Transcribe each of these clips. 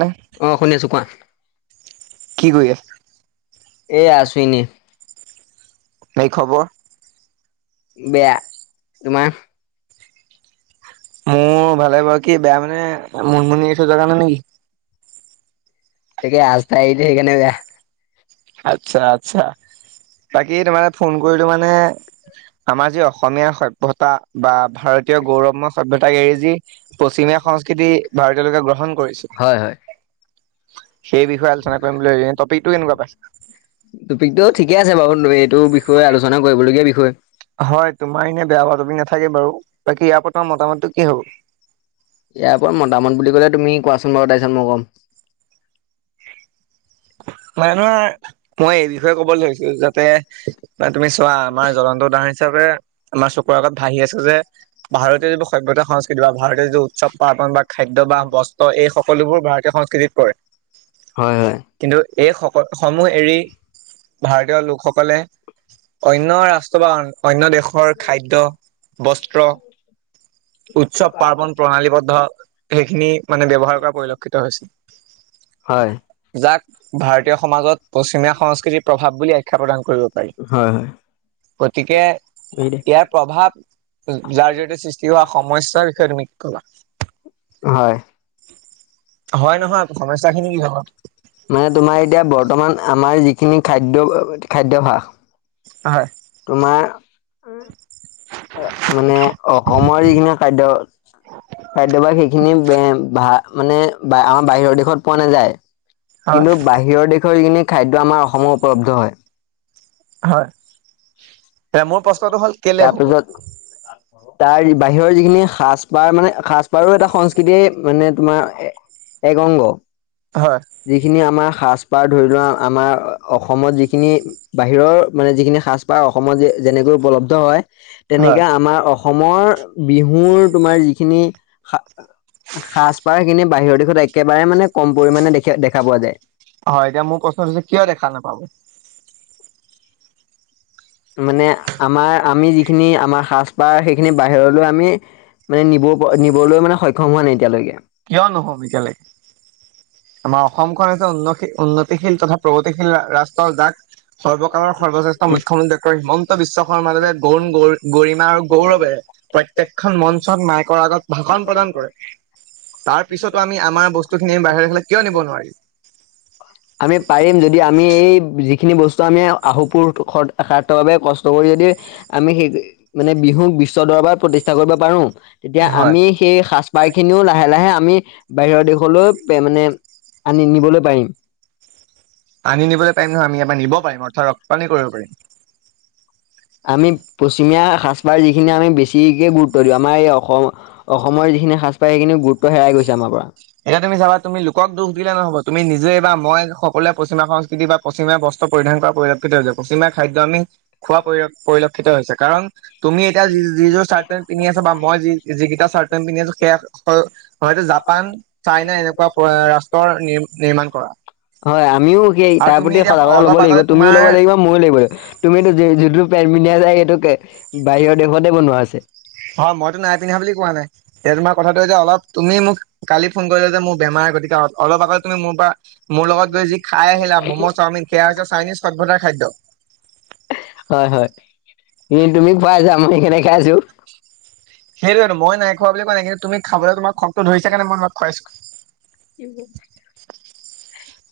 নে অঁ, শুনি আছো কোৱা। কি কৰি আছা? এ আছো এনে। বাকি খবৰ? বেয়া। তোমাৰ? মোৰ ভালে বাৰু। কি বেয়া মানে মুনমুনি [unintelligible] কাৰণে নে কি? [unintelligible] যে সেইকাৰণে বেয়া। আচ্ছা, আচ্ছা। বাকী তোমাক ফোন কৰিলো মানে আমাৰ যি অসমীয়া সভ্যতা বা ভাৰতীয় গৌৰময় সভ্যতাক এৰি যি পশ্চিমীয়া সংস্কৃতি ভাৰতীয় লোকে গ্ৰহণ কৰিছে। হয় হয়। সেই বিষয়ে আলোচনা কৰিম বুলি, টপিকটো কেনেকুৱা পাইছ? টপিকটো ঠিকে আছে বাৰু, তু এইটো বিষয়ে আলোচনা কৰিবলগীয়া বিষয়। হয় তোমাৰ এনে বেয়া [unintelligible] নাথাকে বাৰু বাকী ইয়াৰ পৰা তোমাৰ মোটামটটো কি হ'ব? ইয়াৰ পৰা মতামত বুলি কলে তুমি কোৱাচোন বাৰু তাৰপিছত মই কম। [unintelligible] মই এই বিষয়ে ক'ব লৈছো যাতে। নাই তুমি চোৱা আমাৰ জ্বলন্ত দাহ হিচাপে আমাৰ চকুৰ আগত ভাঁহি আছে যে ভাৰতীয় যিবোৰ সভ্য ভাৰ সংস্কৃতি বা ভাৰতীয় যি উৎসৱ পাৰ্বন বা খাদ্য বা বস্ত্ৰ, এই সকলোবোৰ ভাৰতীয় সংস্কৃতিত পৰে। হয়, হয়। কিন্তু এই সক সমূহ এৰি ভাৰতীয় লোকসকলে অন্য ৰাষ্ট্ৰ বা অন্য দেশৰ খাদ্য বস্ত্ৰ [inaudible] উৎসৱ পাৰ্বন প্ৰণালীবদ্ধ সেইখিনি মানে ব্যৱহাৰ কৰা পৰিলক্ষিত হৈছে। হয়। যাক ভাৰতীয় সমাজত পশ্চিমীয়া সংস্কৃতিৰ প্ৰভাৱ বুলি আখ্যা প্ৰদান কৰিব। পাৰি হয়, হয়। গতিকে ইয়াৰ প্ৰভাৱ যাৰ জৰিয়তে সৃষ্টি হোৱা সমস্যাৰ বিষয়ে তুমি কলা। হয়। হয় নহয় সমস্যাখিনি কি হয়। খিনি খাদ্য খাদ্যাভাস। হয় তোমাৰ। [unintelligible] মানে অসমৰ যিখিনি খাদ্য। খাদ্যভাগ সেইখিনি ভা মানে আমাৰ বাহিৰৰ দেশত পোৱা নাযায়। হয় কিন্তু বাহিৰৰ দেশৰ যখিনি খাদ্য আমাৰ অসমৰ উপলব্ধ হয়। হয়। এ মোৰ প্ৰশ্ন তাৰপিছত তাৰ বাহিৰৰ যিখিনি সাজ পাৰ মানে সাজপাৰো এটা সংস্কৃতিয়ে মানে তোমাৰ এক অংগ। হয় যিখিনি আমাৰ সাজ-পাৰ ধৰি লোৱা আমাৰ অসমত যিখিনি বাহিৰৰ মানে যিখিনি সাজ-পাৰ অসমত যে যেনেকৈ উপলব্ধ হয় তেনেকে হয় আমাৰ অসমৰ বিহুৰ তোমাৰ যিখিনি সা সাজ-পাৰ খিনি বাহিৰৰ দেশত একেবাৰে মানে কম পৰিমাণে দেখ দেখা পোৱা যায়। হয় এতিয়া মোৰ প্ৰশ্নটো হৈছে কিয় দেখা নাপাব। মানে আমাৰ আমি যিখিনি আমাৰ সাজপাৰ সেইখিনি বাহিৰলৈ আমি। মানে নিব নিবলৈ মানে সক্ষম হোৱা নাই এতিয়ালৈকে। কিয় নহম বিকালে। আমাৰ অসমখন হৈছে উন্নতি উন্নতিশীল তথা প্ৰগতিশীল ৰাষ্ট্ৰ যাক। সৰ্বকালৰ সৰ্বশ্ৰেষ্ঠ উম। মুখ্যমন্ত্ৰী ডঃ হিমন্ত বিশ্ব শৰ্মাদেৱে তৰুণ গগৈ গৰিমা আৰু গৌৰৱে। প্ৰত্যেকখন মঞ্চত মাইকৰ আগত ভাষণ প্ৰদান কৰে। তাৰ পিছতো আমি আমাৰ বস্তুখিনি বাহিৰলৈ কিয় নিব। [inaudible] নোৱাৰিম? আমি পাৰিম যদি আমি এই যিখিনি বস্তু। আমি [unintelligible] কষ্ট কৰি যদি আমি মানে বিহুক বিশ্ব দৰ। [unintelligible] প্ৰতিষ্ঠা কৰিব পাৰোঁ। তেতিয়া হয় আমি সেই সাজপাৰ খিনিও লাহে লাহে আমি বাহিৰৰ দেশলৈ মানে। আমি নিবলৈ পাৰিম। আমি নিবলৈ পাৰিম নহয় আমি ইয়াৰ পৰা নিব পাৰিম অৰ্থাৎ ৰপ্তানি কৰিব পাৰিম। আমি পশ্চিমীয়া সাজপাৰ যিখিনি আমি বেছিকে গুৰুত্ব দিওঁ আমাৰ এই অসম অসমৰ যি। সিখিনি সাজপাৰে সেইখিনি গুৰুত্ব হেৰাই গৈছে আমাৰ পৰা। এতিয়া তুমি চাবা তুমি লোকক দুখ দিলে নহ'ব তুমি নিজে বা মই সকলোৱে পশ্চিমীয়া সংস্কৃতি বা পশ্চিমীয়া বস। পৰিধান কৰা পৰিলক্ষিত হৈছে। পশ্চিমীয়া খাদ্য আমি খোৱা পৰি পৰিলক্ষিত হৈছে কাৰণ তুমি এতিয়া যি যিযোৰ চাৰ্ট পেণ্ট পিন্ধি আছা। বা মই যি যিকেইটা চাৰ্ট পেণ্ট পিন্ধি আছোঁ সেয়া হয়তো জাপান। চাইনা এনেকুৱা ৰাষ্ট্ৰৰ নি নিৰ্মাণ কৰা। হয় আমিও সেই আৰু তাৰ তুমি প্ৰতি এতিয়া সজাগত ল'ব অলপ লাগিব আগতে তুমিও তোমাৰ ল'ব লাগিব মইও লব লাগিব। তুমিতো যিটো পেণ্ট পিন্ধা যায় সেইটো বাহিৰৰ দেশতে বনোৱা আছে। হয় মইতো নাই পিন্ধা বুলি কোৱা নাই এতিয়া তোমাক। কথাটো যে অলপ তুমি মোক কালি ফোন কৰিলা যে মোৰ বেমাৰ গতিকে অলপ আগত তুমি মোৰ পৰা মোৰ লগত। যি খাই আহিলা ম'ম' চাওমিন সেয়া হৈছে চাইনিজ সভ্যতাৰ খাদ্য। হয় হয় এ তুমি [unintelligible] সেইকেইটা খাই আহিছোঁ। সেইটো মই নাই খোৱা বুলি কোৱা নাই কিন্তু তুমি। খাবলৈ তোমাৰ খংটো ধৰিছে কাৰণে মই তোমাক খুৱাইছো [unintelligible]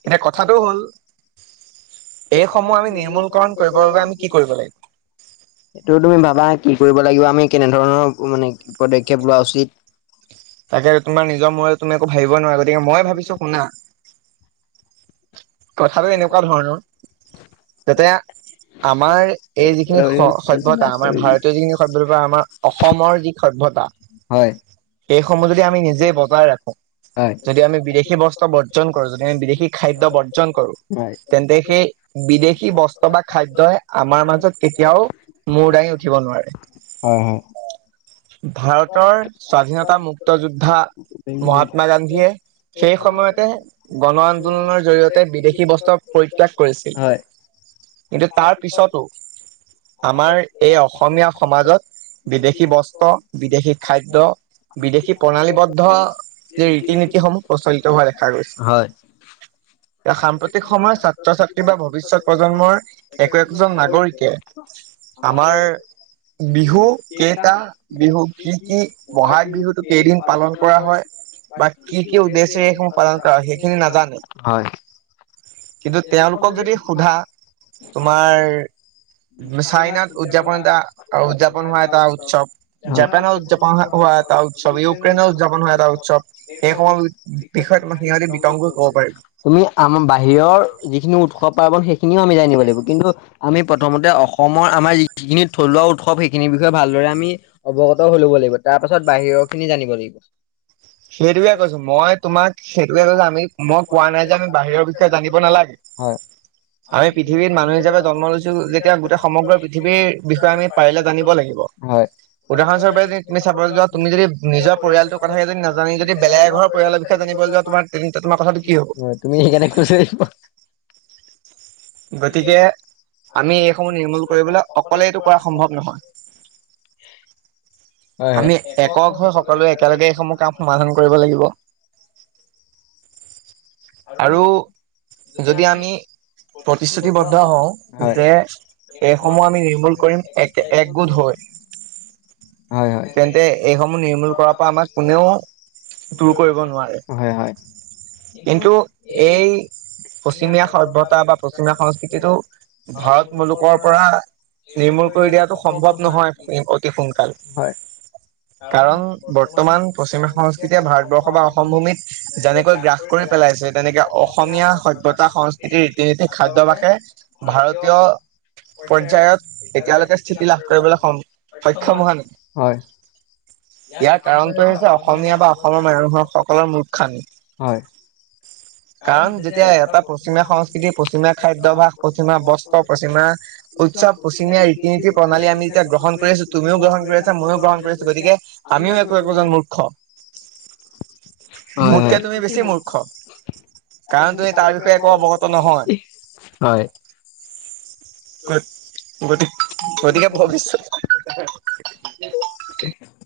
এনে কথাটো হ'ল। এইসমূহ আমি নিৰ্মূলকৰণ কৰিবৰ বাবে আমি কি কৰিব লাগিব। সেইটো তুমি ভাবা কি কৰিব লাগিব আমি কেনে ধৰণৰ মানে পদক্ষেপ লোৱা উচিত। তাকে তোমাৰ নিজৰ মূৰত তুমি একো ভাবিব নোৱাৰা গতিকে মই ভাবিছোঁ শুনা। কথাটো এনেকুৱা ধৰণৰ যাতে। আমাৰ এই যিখিনি স সভ্যতা আমাৰ ভাৰতীয় যিখিনি সভ্যতা বা আমাৰ অসমৰ যি সভ্যতা পতা। হয়। সেইসমূহ যদি আমি নিজে বজাই ৰাখো। হয় যদি আমি বিদেশী বস্ত্ৰ বৰ্জন কৰোঁ যদি আমি বিদেশী খাদ্য বৰ্জন কৰো হয় তেন্তে সেই বিদেশী বস্ত্ৰ বা খাদ্যই আমাৰ মাজত কেতিয়াও মূৰ দাঙি উঠিব ব নোৱাৰে। হয় হয়। ভাৰতৰ স্বাধীনতা মুক্ত যোদ্ধা। মহাত্মা গান্ধীয়ে হয়। সেই সময়তে গণ আন্দোলনৰ জৰিয়তে। তে বিদেশী বস্ত্ৰ পৰিত্যাগ কৰিছিল কিন্তু তাৰ পিছতো। আমাৰ এই অসমীয়া সমাজত বিদেশী বস্ত্ৰ বিদেশী খাদ্য। বিদেশী প্ৰণালীবদ্ধ ৰীতি নীতিসমূহ প্ৰচলিত হোৱা দেখা গৈছে। [unintelligible] সাম্প্ৰতিক সময়ত ছাত্ৰ-ছাত্ৰী বা ভৱিষ্যত প্ৰজন্মৰ একো একজন নাগৰিকে। আমাৰ। বিহু কেইটা বিহু কি কি বহাগ বিহুতটো কেইদিন পালন কৰা হয় ব বা কি কি উঠছে উদ্দেশ্যে এইসমূহ পালন কৰা হয় কৰখিনে সেইখিনি নাজানে নাজানো [unintelligible] কিন্তু তেওঁলোকক যদি সোধা তোমাৰ চাইনাত উদযাপন এটা উদযাপন হোৱা এটা উৎসৱ হয়। জাপানত উদযাপন হোৱা এটা এটা উৎসৱ ইউক্ৰেইনে উদযাপন হ এটা উৎসৱ সেইসমূহ বিষয়ে তোমাক সিহঁতি বিতং কৈ কব পাৰিব। তুমি আমাৰ বাহিৰৰ যিখিনি উৎসৱ পাৰ্বন সেইখিনিও আমি যাই নিব লাগিব কিন্তু আমি প্ৰথমতে অসমৰ আমাৰ যিখিনি থলুৱা উৎসৱ সেইখিনিৰ বিষয়ে ভালদৰে আমি অৱগত হৈ ল'ব লাগিব তাত তাৰপাছত বাহিৰৰ খিনি জানিব লাগিব। সেইটোয়ে কৈছো মই তোমাক সেইটোয়ে কৈছো আমি মই কোৱা নাই যে আমি বাহিৰৰ বিষয়ে জানিব নালাগে। হয়। আমি পৃথিৱীত মানুহ হিচাপ জন্ম লৈছো যে, এতিয়া গোটেই সমগ্ৰ পৃথিৱীৰ বিষয়ে আমি পাৰিলে জানিব লাগিব। হয়, উদাহৰণস্বূপে যদি তুমি চাবলে যোৱা তুম যদি নিজৰ পৰিয়ালৰ কথা যদি না, তোমাৰ তেন্তে তোমাৰ কথাটো কি হব [unintelligible] তুমি সেই কাৰণে, [inaudible] গতিকে, আমি এইসমূহ নিৰ্মূল কৰিবলৈ অকলে এইটো কৰা সম্ভৱ নহয়। [inaudible] আমি একক হৈ সকলোৱে একেলগে এইসমূহ কাম সমাধান কৰিব লাগিব। আৰু যদি আমি। প্ৰতিশ্ৰুতিবদ্ধ হওঁ হয় যে এইসমূহ আমি নিৰ্মূল এক প্ৰয় [inaudible] তেন্তে এইসমূহ নিৰ্মূল কৰাৰ পৰা আমাক কোনেও, দূৰ কৰিব নোৱাৰে হয় হয়। কিন্তু এই, পশ্চিমীয়া সভ্যতা বা পশ্চিমীয়া সংস্কৃতিটো ভাৰত মুলুকৰ পৰা। নিৰ্মূল কৰি দিয়াটো সম্ভৱ নহয় [unintelligible] হয়। কাৰণ বৰ্তমান পশ্চিমিয়া সংস্কৃতিয়ে ভাৰতবৰ্ষ বা অসম ভূমিত যেনেকৈ গ্ৰাস কৰি পেলাইছে যেনে। তেনেকে অসমীয়া সভ্যতা সংস্কৃতি ৰীতি-নীতি খাদ্যভাসে ভাৰতীয়। পৰ্যায়ত এতিয়ালৈকে স্থিতি লাভ কৰিবলৈ স সক্ষম হোৱা নাই, হয় ইয়াৰ কাৰণটো হৈছে অসমীয়া বা অসমৰ মানুহসকলোৰ সুখ শান্তি। হয় [inaudible] কাৰণ যেতিয়া এটা পশ্চিমীয়া সংস্কৃতি, পশ্চিমীয়া খাদ্যাভ্যাস, পশ্চিমীয়া বস্ত্ৰ, পশ্চিমীয়া উৎসৱ, পশ্চিমীয়া ৰীতি- নীতি, প্ৰণালী আমি যেতিয়া গ্ৰহণ কৰি আছো। একো একোজন মূৰ্খ। হয়, মোতকে হয়। তুমি বেছি মূৰ্খ। কাৰণ তুমি তাৰ বিষয়ে একো অৱগত নহয়। হয়। হয়, গতি গতিকে ভৱিষ্যত স [unintelligible]